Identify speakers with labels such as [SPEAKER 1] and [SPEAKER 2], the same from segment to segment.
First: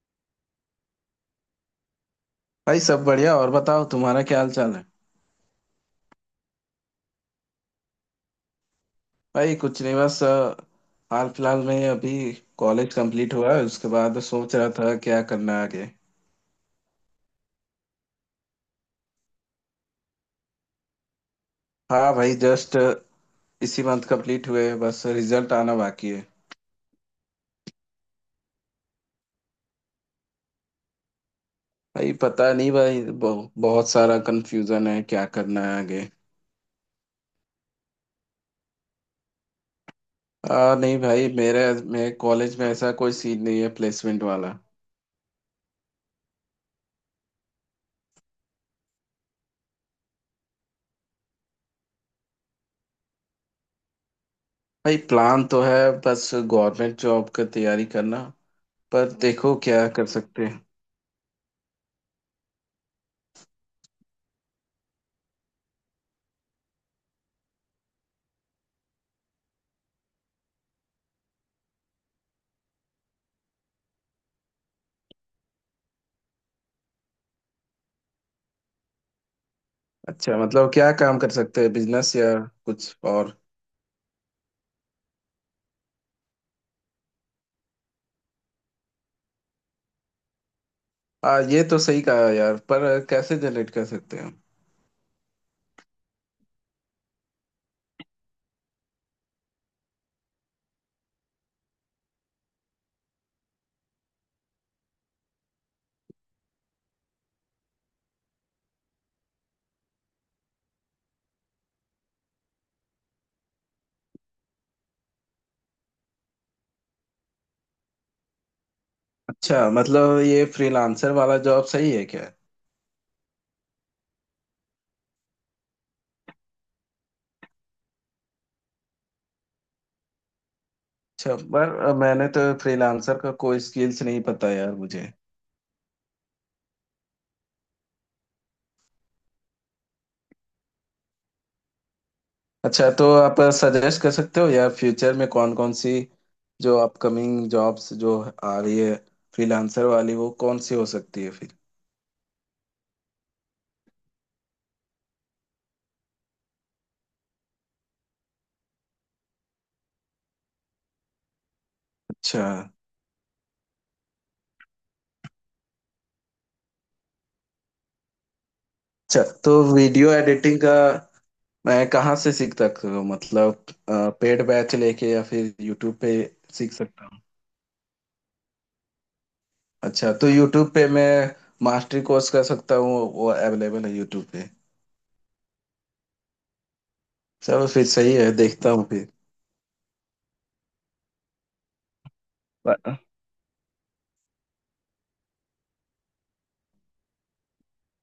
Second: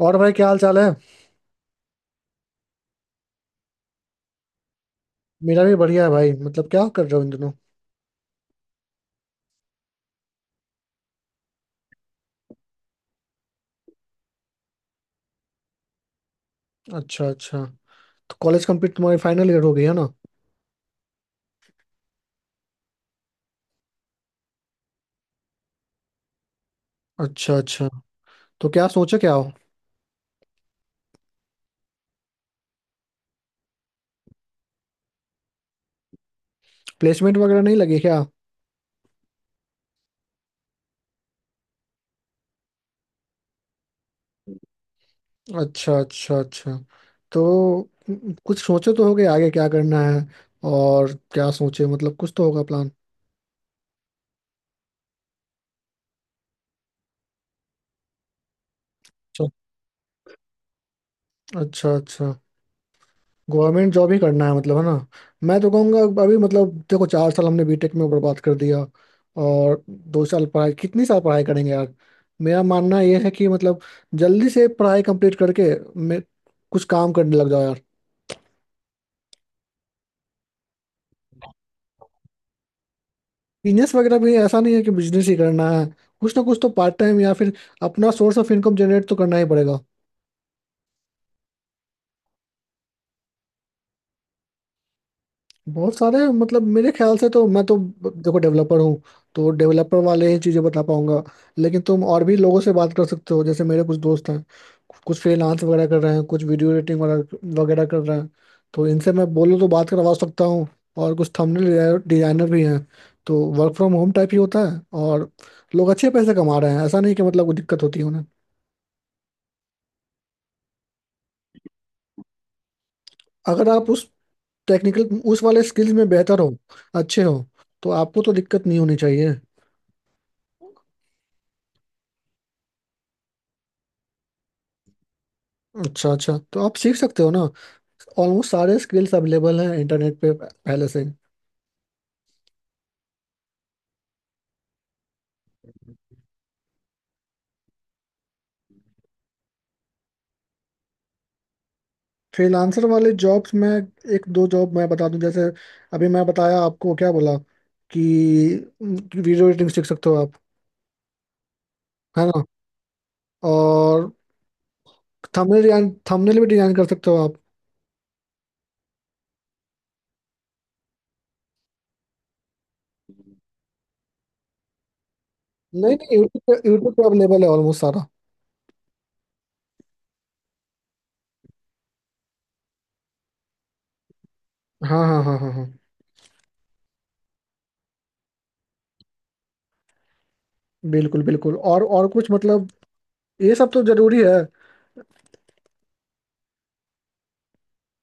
[SPEAKER 1] और भाई क्या हाल चाल है?
[SPEAKER 2] भाई सब बढ़िया और बताओ तुम्हारा क्या हाल चाल है।
[SPEAKER 1] मेरा भी बढ़िया है भाई। मतलब क्या कर रहे हो इन दिनों?
[SPEAKER 2] भाई कुछ नहीं बस हाल फिलहाल में अभी कॉलेज कंप्लीट हुआ है उसके बाद सोच रहा था क्या करना है आगे।
[SPEAKER 1] अच्छा अच्छा। तो कॉलेज कंप्लीट, तुम्हारी फाइनल ईयर हो गई है ना?
[SPEAKER 2] हाँ भाई जस्ट इसी मंथ कंप्लीट हुए बस रिजल्ट आना बाकी है।
[SPEAKER 1] अच्छा अच्छा। तो क्या सोचे क्या हो?
[SPEAKER 2] भाई पता नहीं भाई बहुत सारा कंफ्यूजन है क्या करना है आगे।
[SPEAKER 1] प्लेसमेंट वगैरह नहीं लगी क्या?
[SPEAKER 2] नहीं भाई मेरे मेरे कॉलेज में ऐसा कोई सीन नहीं है प्लेसमेंट वाला।
[SPEAKER 1] अच्छा अच्छा अच्छा। तो कुछ सोचे तो होगे आगे क्या करना है? और क्या सोचे? मतलब कुछ तो होगा प्लान।
[SPEAKER 2] भाई प्लान तो है बस गवर्नमेंट जॉब का तैयारी करना पर
[SPEAKER 1] अच्छा
[SPEAKER 2] देखो क्या कर सकते हैं।
[SPEAKER 1] अच्छा अच्छा। गवर्नमेंट जॉब ही करना है मतलब, है ना? मैं तो कहूँगा अभी मतलब देखो, चार साल हमने बीटेक में बर्बाद कर दिया। और दो साल पढ़ाई, कितनी साल पढ़ाई करेंगे यार। मेरा मानना यह है कि मतलब जल्दी से पढ़ाई कंप्लीट करके मैं कुछ काम करने लग जाओ यार।
[SPEAKER 2] अच्छा मतलब क्या काम कर सकते हैं बिजनेस या कुछ और।
[SPEAKER 1] बिजनेस वगैरह भी ऐसा नहीं है कि बिजनेस ही करना है। कुछ ना कुछ तो पार्ट टाइम या फिर अपना सोर्स ऑफ इनकम जनरेट तो करना ही पड़ेगा।
[SPEAKER 2] ये तो सही कहा यार पर कैसे जनरेट कर सकते हैं।
[SPEAKER 1] बहुत सारे, मतलब मेरे ख्याल से तो मैं तो देखो डेवलपर हूँ, तो डेवलपर वाले ही चीज़ें बता पाऊंगा। लेकिन तुम और भी लोगों से बात कर सकते हो। जैसे मेरे कुछ दोस्त हैं, कुछ फ्रीलांस वगैरह कर रहे हैं, कुछ वीडियो एडिटिंग वगैरह वगैरह कर रहे हैं। तो इनसे मैं बोलूँ तो बात करवा सकता हूँ। और कुछ थंबनेल डिजाइनर भी हैं। तो वर्क फ्रॉम होम टाइप ही होता है, और लोग अच्छे पैसे कमा रहे हैं। ऐसा नहीं कि मतलब कोई दिक्कत होती है उन्हें।
[SPEAKER 2] अच्छा मतलब ये फ्रीलांसर वाला जॉब सही है क्या?
[SPEAKER 1] अगर आप उस टेक्निकल उस वाले स्किल्स में बेहतर हो, अच्छे हो, तो आपको तो दिक्कत नहीं होनी चाहिए।
[SPEAKER 2] अच्छा पर मैंने तो फ्रीलांसर का कोई स्किल्स नहीं पता यार मुझे।
[SPEAKER 1] अच्छा अच्छा। तो आप सीख सकते हो ना। ऑलमोस्ट सारे स्किल्स अवेलेबल हैं इंटरनेट पे पहले से।
[SPEAKER 2] अच्छा तो आप सजेस्ट कर सकते हो यार फ्यूचर में कौन कौन सी जो अपकमिंग जॉब्स जो आ रही है फ्रीलांसर वाली वो कौन सी हो सकती है फिर?
[SPEAKER 1] फ्रीलांसर वाले जॉब्स में एक दो जॉब मैं बता दूं। जैसे अभी मैं बताया आपको, क्या बोला कि वीडियो एडिटिंग सीख सकते हो आप, है
[SPEAKER 2] अच्छा।
[SPEAKER 1] ना? और थंबनेल डिजाइन, थंबनेल भी डिजाइन कर सकते हो आप।
[SPEAKER 2] अच्छा तो वीडियो एडिटिंग का मैं कहाँ से सीख सकता हूँ मतलब पेड बैच लेके या फिर यूट्यूब
[SPEAKER 1] नहीं
[SPEAKER 2] पे
[SPEAKER 1] नहीं, यूट्यूब पे
[SPEAKER 2] सीख
[SPEAKER 1] यूट्यूब
[SPEAKER 2] सकता
[SPEAKER 1] पे
[SPEAKER 2] हूँ?
[SPEAKER 1] अवेलेबल है ऑलमोस्ट सारा।
[SPEAKER 2] अच्छा तो यूट्यूब पे मैं मास्टरी कोर्स कर सकता हूँ वो अवेलेबल है यूट्यूब पे।
[SPEAKER 1] हाँ हाँ हाँ हाँ हाँ।
[SPEAKER 2] चलो फिर सही है देखता हूँ फिर।
[SPEAKER 1] बिल्कुल बिल्कुल। और कुछ मतलब,
[SPEAKER 2] पर,
[SPEAKER 1] ये सब तो जरूरी है।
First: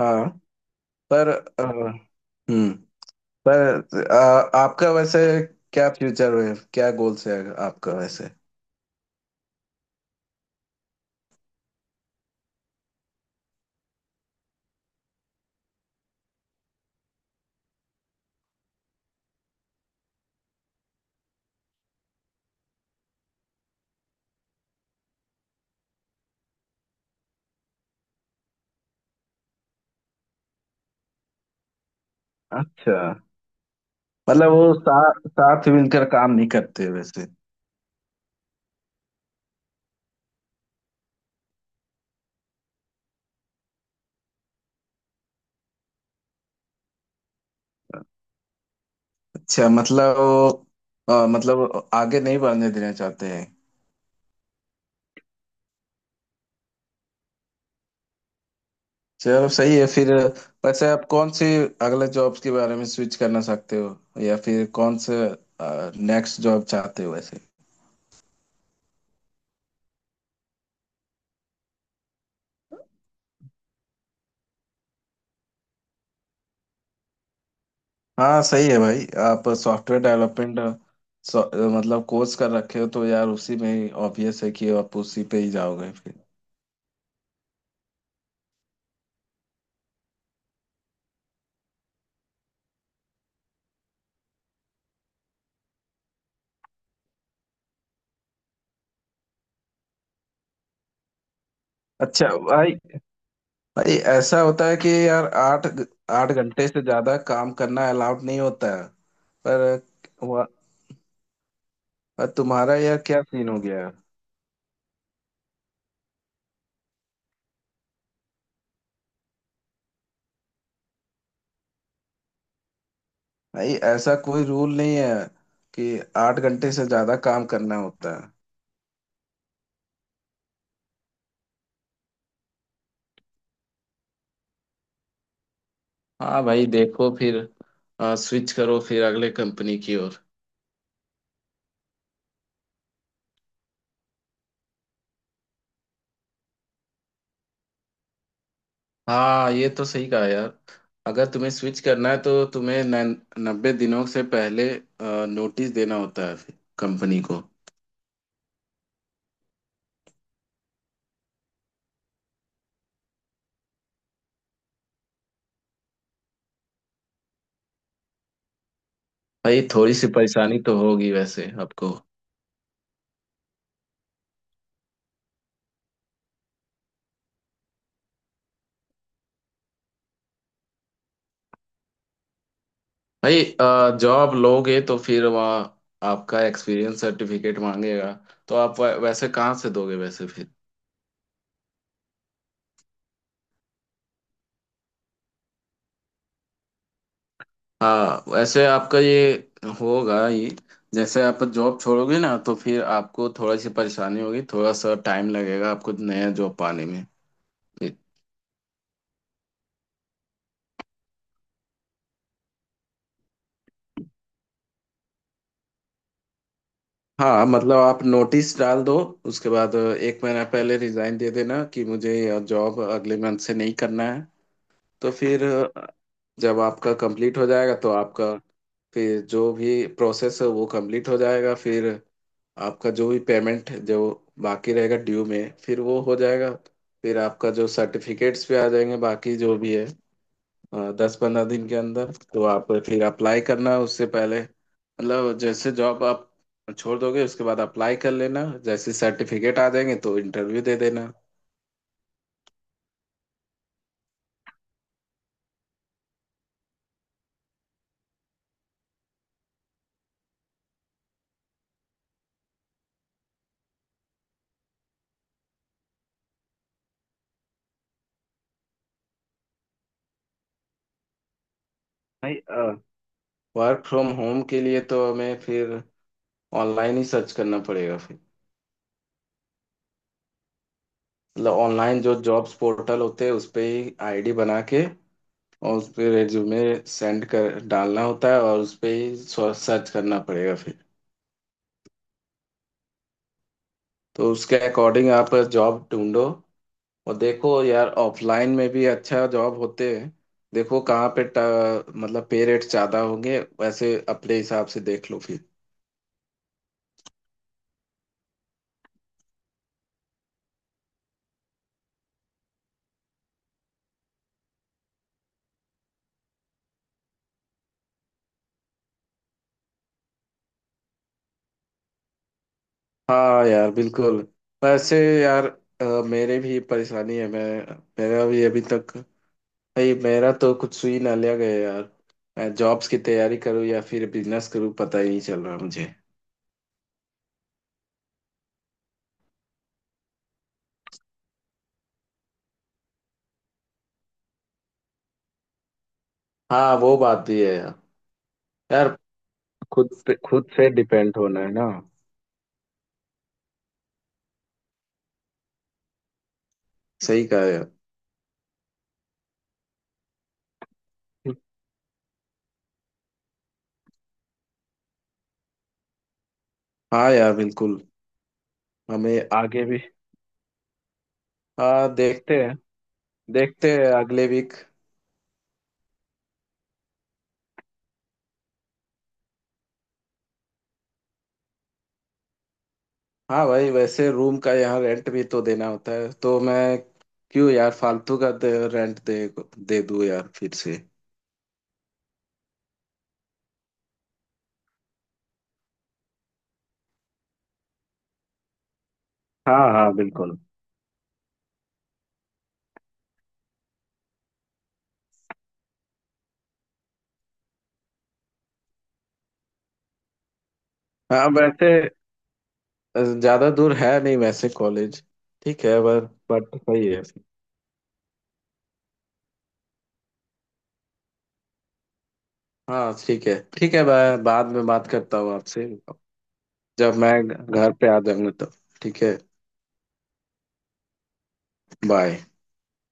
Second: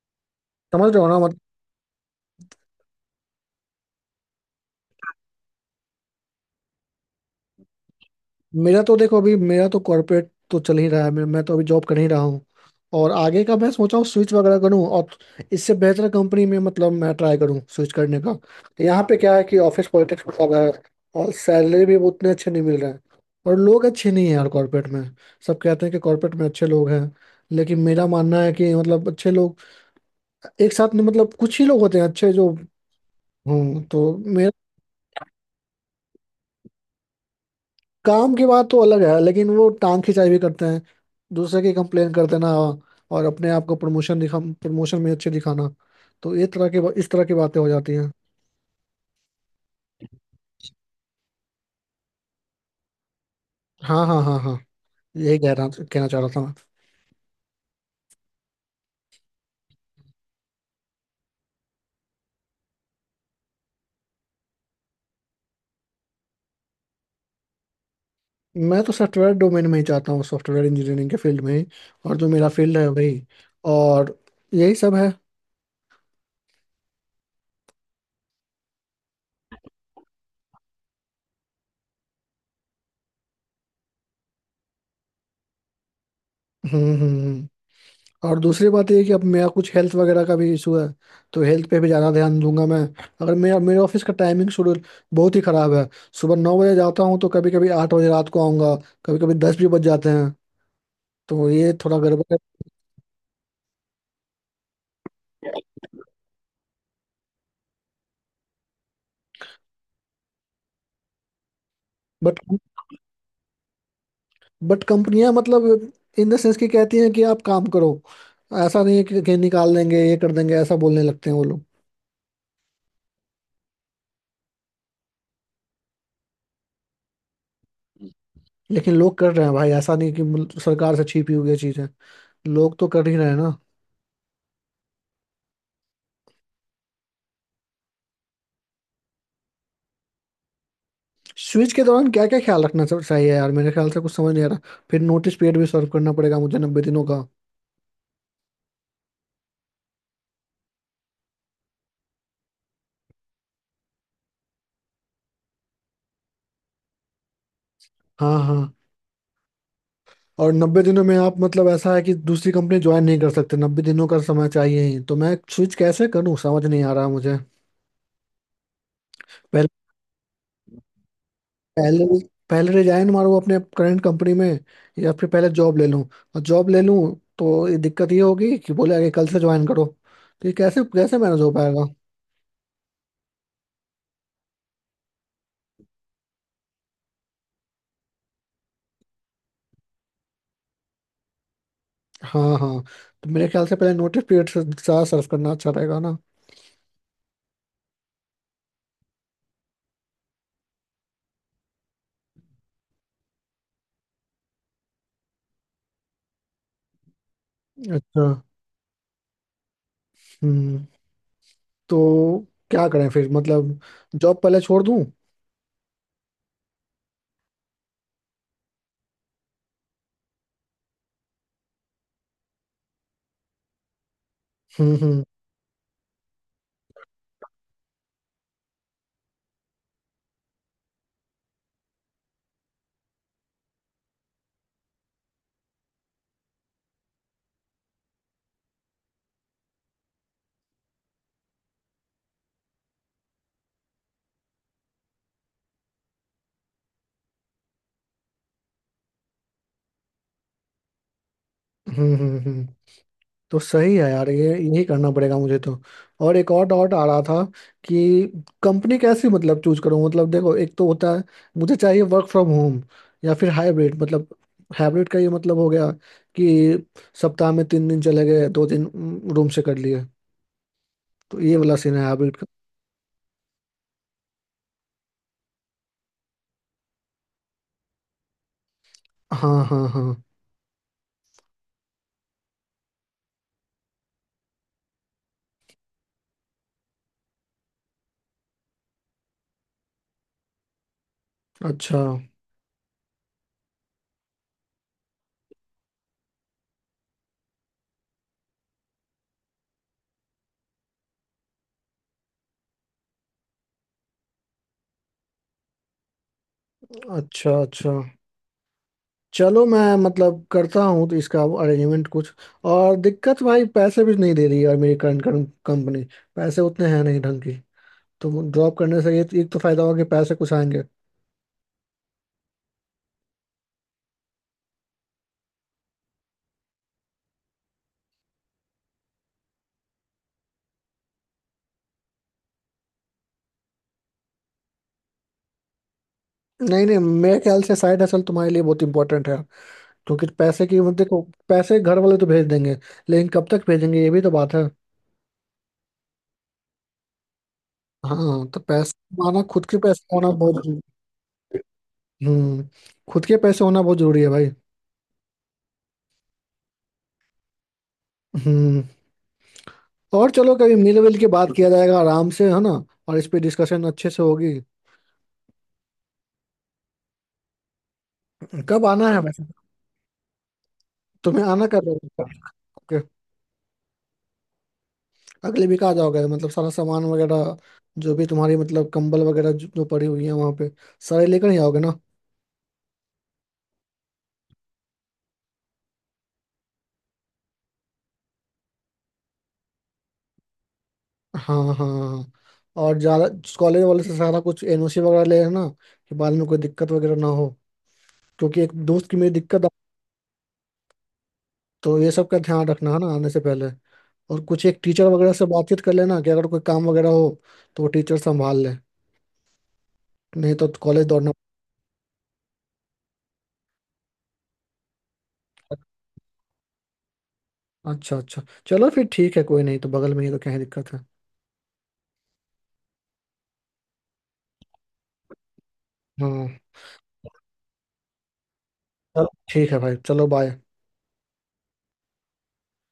[SPEAKER 2] हाँ।
[SPEAKER 1] समझ रहे हो ना?
[SPEAKER 2] पर अ, हम्म पर आपका वैसे क्या फ्यूचर है क्या गोल्स है आपका वैसे?
[SPEAKER 1] मेरा तो देखो अभी, मेरा तो कॉर्पोरेट तो चल ही रहा है। मैं तो अभी जॉब कर ही रहा हूँ। और आगे का मैं सोचा हूँ स्विच वगैरह करूँ, और इससे बेहतर कंपनी में मतलब मैं ट्राई करूँ स्विच करने का। यहाँ पे क्या है कि ऑफिस पॉलिटिक्स बहुत ज्यादा है, और सैलरी भी उतने अच्छे नहीं मिल रहे हैं। और लोग अच्छे नहीं हैं यार कॉर्पोरेट में। सब कहते हैं कि कॉर्पोरेट में अच्छे लोग हैं। लेकिन मेरा मानना है कि मतलब अच्छे लोग एक साथ में मतलब कुछ ही लोग होते हैं अच्छे जो।
[SPEAKER 2] अच्छा
[SPEAKER 1] हूँ, तो मेरा
[SPEAKER 2] मतलब वो साथ साथ मिलकर काम नहीं करते वैसे?
[SPEAKER 1] काम की बात तो अलग है, लेकिन वो टांग खिंचाई भी करते हैं। दूसरे की कंप्लेन कर देना, और अपने आप को प्रमोशन दिखा, प्रमोशन में अच्छे दिखाना। तो ये तरह की बा- इस तरह की बातें हो जाती हैं।
[SPEAKER 2] अच्छा मतलब वो मतलब आगे नहीं बढ़ने देना चाहते हैं।
[SPEAKER 1] हाँ हाँ हाँ हाँ। यही कह रहा कहना चाह रहा था।
[SPEAKER 2] चलो सही है फिर। वैसे आप कौन से अगले जॉब्स के बारे में स्विच करना चाहते हो या फिर कौन से नेक्स्ट जॉब चाहते हो वैसे?
[SPEAKER 1] मैं तो सॉफ्टवेयर डोमेन में ही चाहता हूँ, सॉफ्टवेयर इंजीनियरिंग के फील्ड में ही। और जो मेरा फील्ड है वही। और यही सब है।
[SPEAKER 2] हाँ सही है भाई आप सॉफ्टवेयर डेवलपमेंट मतलब कोर्स कर रखे हो तो यार उसी में ही ऑब्वियस है कि आप उसी पे ही जाओगे फिर।
[SPEAKER 1] हम्म हम्म हम्म। और दूसरी बात ये है कि अब मेरा कुछ हेल्थ वगैरह का भी इशू है। तो हेल्थ पे भी ज़्यादा ध्यान दूंगा मैं। अगर मेरा मेरे ऑफिस का टाइमिंग शेड्यूल बहुत ही ख़राब है। सुबह 9 बजे जाता हूँ, तो कभी कभी 8 बजे रात को आऊँगा। कभी कभी 10 भी बज जाते हैं। तो ये थोड़ा गड़बड़
[SPEAKER 2] अच्छा
[SPEAKER 1] है।
[SPEAKER 2] भाई। भाई ऐसा होता है कि यार आठ 8 घंटे से ज्यादा काम करना अलाउड नहीं होता है। पर वह- पर
[SPEAKER 1] बट
[SPEAKER 2] तुम्हारा यार क्या सीन हो गया?
[SPEAKER 1] बट कंपनियां मतलब इन द सेंस की कहती हैं कि आप काम करो। ऐसा नहीं है कि निकाल देंगे, ये कर देंगे, ऐसा बोलने लगते हैं वो लोग।
[SPEAKER 2] भाई ऐसा कोई रूल नहीं है कि 8 घंटे से ज्यादा काम करना होता है।
[SPEAKER 1] लेकिन लोग कर रहे हैं भाई। ऐसा नहीं कि सरकार से छिपी हुई ये चीज़ है। लोग तो कर ही रहे हैं ना।
[SPEAKER 2] हाँ भाई देखो फिर स्विच करो फिर अगले कंपनी की ओर।
[SPEAKER 1] स्विच के दौरान क्या क्या ख्याल रखना चाहिए यार, मेरे ख्याल से कुछ समझ नहीं आ रहा। फिर नोटिस पीरियड भी सर्व करना पड़ेगा मुझे, 90 दिनों का।
[SPEAKER 2] हाँ ये तो सही कहा यार। अगर तुम्हें स्विच करना है तो तुम्हें 90 दिनों से पहले नोटिस देना होता है फिर कंपनी को।
[SPEAKER 1] हाँ हाँ। और 90 दिनों में आप मतलब, ऐसा है कि दूसरी कंपनी ज्वाइन नहीं कर सकते। 90 दिनों का समय चाहिए ही, तो मैं स्विच कैसे करूँ? समझ नहीं आ रहा मुझे।
[SPEAKER 2] भाई
[SPEAKER 1] पहले
[SPEAKER 2] थोड़ी सी परेशानी तो होगी वैसे आपको।
[SPEAKER 1] पहले पहले रिजाइन मारूँ अपने करंट कंपनी में, या फिर पहले जॉब ले लूँ। और जॉब ले लूँ तो ये दिक्कत ये होगी कि बोले आगे कल से ज्वाइन करो, तो ये कैसे कैसे मैनेज हो पाएगा।
[SPEAKER 2] भाई जॉब लोगे तो फिर वहाँ आपका एक्सपीरियंस सर्टिफिकेट मांगेगा तो आप वैसे कहाँ से दोगे वैसे?
[SPEAKER 1] हाँ हाँ। तो मेरे ख्याल से पहले नोटिस पीरियड से ज़्यादा सर्व करना अच्छा रहेगा ना।
[SPEAKER 2] हाँ वैसे आपका ये होगा ये जैसे आप जॉब छोड़ोगे ना तो फिर आपको थोड़ी सी परेशानी होगी थोड़ा सा टाइम लगेगा आपको नया जॉब पाने में।
[SPEAKER 1] अच्छा। हम्म। तो क्या करें फिर? मतलब जॉब पहले छोड़ दूं?
[SPEAKER 2] हाँ मतलब आप नोटिस डाल दो उसके बाद एक महीना पहले रिजाइन दे देना कि मुझे यह जॉब अगले मंथ से नहीं करना है।
[SPEAKER 1] हम्म
[SPEAKER 2] तो
[SPEAKER 1] हम्म
[SPEAKER 2] फिर जब आपका कंप्लीट हो जाएगा तो आपका फिर जो भी प्रोसेस है वो कंप्लीट हो जाएगा फिर। आपका जो भी पेमेंट जो बाकी रहेगा ड्यू में फिर वो हो जाएगा। फिर आपका जो सर्टिफिकेट्स भी आ जाएंगे बाकी जो भी है 10-15 दिन के अंदर तो आप फिर अप्लाई करना उससे पहले मतलब जैसे जॉब आप छोड़ दोगे उसके बाद अप्लाई कर लेना जैसे सर्टिफिकेट आ जाएंगे तो इंटरव्यू दे देना।
[SPEAKER 1] हम्म हम्म हम्म। तो सही है यार, ये यही करना पड़ेगा मुझे तो। और एक और डाउट आ रहा था कि कंपनी कैसी मतलब चूज करूं। मतलब देखो, एक तो होता है मुझे चाहिए वर्क फ्रॉम होम या फिर हाइब्रिड। मतलब हाइब्रिड का ये मतलब हो गया कि सप्ताह में 3 दिन चले गए, 2 दिन रूम से कर लिए। तो ये वाला सीन है
[SPEAKER 2] भाई
[SPEAKER 1] हाइब्रिड का।
[SPEAKER 2] वर्क फ्रॉम होम के लिए तो हमें फिर ऑनलाइन ही सर्च करना पड़ेगा फिर।
[SPEAKER 1] हाँ हाँ हाँ।
[SPEAKER 2] मतलब ऑनलाइन जो जॉब्स पोर्टल होते हैं उस पे ही आईडी बना के और उस पे रिज्यूमे सेंड कर डालना होता है और उस पे ही सर्च करना पड़ेगा फिर।
[SPEAKER 1] अच्छा
[SPEAKER 2] तो उसके अकॉर्डिंग आप जॉब ढूंढो। और देखो यार ऑफलाइन में भी अच्छा जॉब होते हैं। देखो कहाँ पे मतलब पे रेट ज़्यादा होंगे वैसे अपने हिसाब से देख लो फिर।
[SPEAKER 1] अच्छा अच्छा। चलो मैं मतलब करता हूँ तो इसका अरेंजमेंट कुछ। और दिक्कत भाई, पैसे भी नहीं दे रही यार मेरी करंट कंपनी। पैसे उतने हैं नहीं ढंग की। तो ड्रॉप करने से ये एक तो फायदा होगा कि पैसे कुछ आएंगे।
[SPEAKER 2] हाँ यार बिल्कुल। वैसे यार मेरे भी परेशानी है। मैं मेरा भी अभी तक भाई मेरा तो कुछ सुई ना लिया गया यार। मैं जॉब्स की तैयारी करूँ या फिर बिजनेस करूँ पता ही नहीं चल रहा मुझे।
[SPEAKER 1] नहीं नहीं, मेरे ख्याल से साइड हसल तुम्हारे लिए बहुत इंपॉर्टेंट है। क्योंकि पैसे की, मतलब देखो, पैसे घर वाले तो भेज देंगे, लेकिन कब तक भेजेंगे ये भी तो बात है।
[SPEAKER 2] हाँ वो बात भी है यार।
[SPEAKER 1] हाँ तो
[SPEAKER 2] यार
[SPEAKER 1] पैसे, माना खुद के
[SPEAKER 2] खुद
[SPEAKER 1] पैसे
[SPEAKER 2] पे
[SPEAKER 1] होना
[SPEAKER 2] खुद
[SPEAKER 1] बहुत
[SPEAKER 2] से
[SPEAKER 1] जरूरी-
[SPEAKER 2] डिपेंड होना है ना।
[SPEAKER 1] हम्म। खुद के पैसे होना बहुत जरूरी है भाई।
[SPEAKER 2] सही कहा यार।
[SPEAKER 1] हम्म। और चलो कभी मिल विल के बात किया जाएगा आराम से, है ना। और इस पे डिस्कशन अच्छे से होगी।
[SPEAKER 2] हाँ यार बिल्कुल।
[SPEAKER 1] कब आना है
[SPEAKER 2] हमें
[SPEAKER 1] वैसे?
[SPEAKER 2] आगे भी।
[SPEAKER 1] तुम्हें आना कब है?
[SPEAKER 2] हाँ देखते हैं।
[SPEAKER 1] ओके।
[SPEAKER 2] देखते हैं अगले वीक।
[SPEAKER 1] अगले वीक आ जाओगे? मतलब सारा सामान वगैरह, जो भी तुम्हारी मतलब कंबल वगैरह जो जो पड़ी हुई है वहाँ पे, सारे लेकर ही आओगे ना?
[SPEAKER 2] हाँ भाई वैसे रूम का यहाँ रेंट भी तो देना होता है तो मैं क्यों यार फालतू का रेंट दे दे दूँ यार फिर से।
[SPEAKER 1] हाँ हाँ हाँ। हाँ। और ज़्यादा, कॉलेज वाले से सारा कुछ एनओसी वगैरह ले लेना, कि बाद में कोई दिक्कत वगैरह ना हो। क्योंकि एक दोस्त की मेरी दिक्कत आ-
[SPEAKER 2] हाँ हाँ बिल्कुल।
[SPEAKER 1] तो ये सब का ध्यान रखना है ना आने से पहले। और कुछ एक टीचर वगैरह से बातचीत कर लेना कि अगर कोई काम वगैरह हो तो वो टीचर संभाल ले। नहीं तो कॉलेज
[SPEAKER 2] हाँ
[SPEAKER 1] दौड़ना।
[SPEAKER 2] वैसे ज्यादा दूर है नहीं वैसे कॉलेज। ठीक है पर बट सही है।
[SPEAKER 1] अच्छा अच्छा। चलो फिर ठीक है, कोई नहीं, तो बगल में ही तो क्या ही दिक्कत है।
[SPEAKER 2] हाँ ठीक है मैं बाद में बात करता हूँ आपसे।
[SPEAKER 1] हाँ
[SPEAKER 2] जब मैं घर पे आ जाऊंगा तब ठीक है।
[SPEAKER 1] चलो ठीक है भाई, चलो बाय।
[SPEAKER 2] बाय।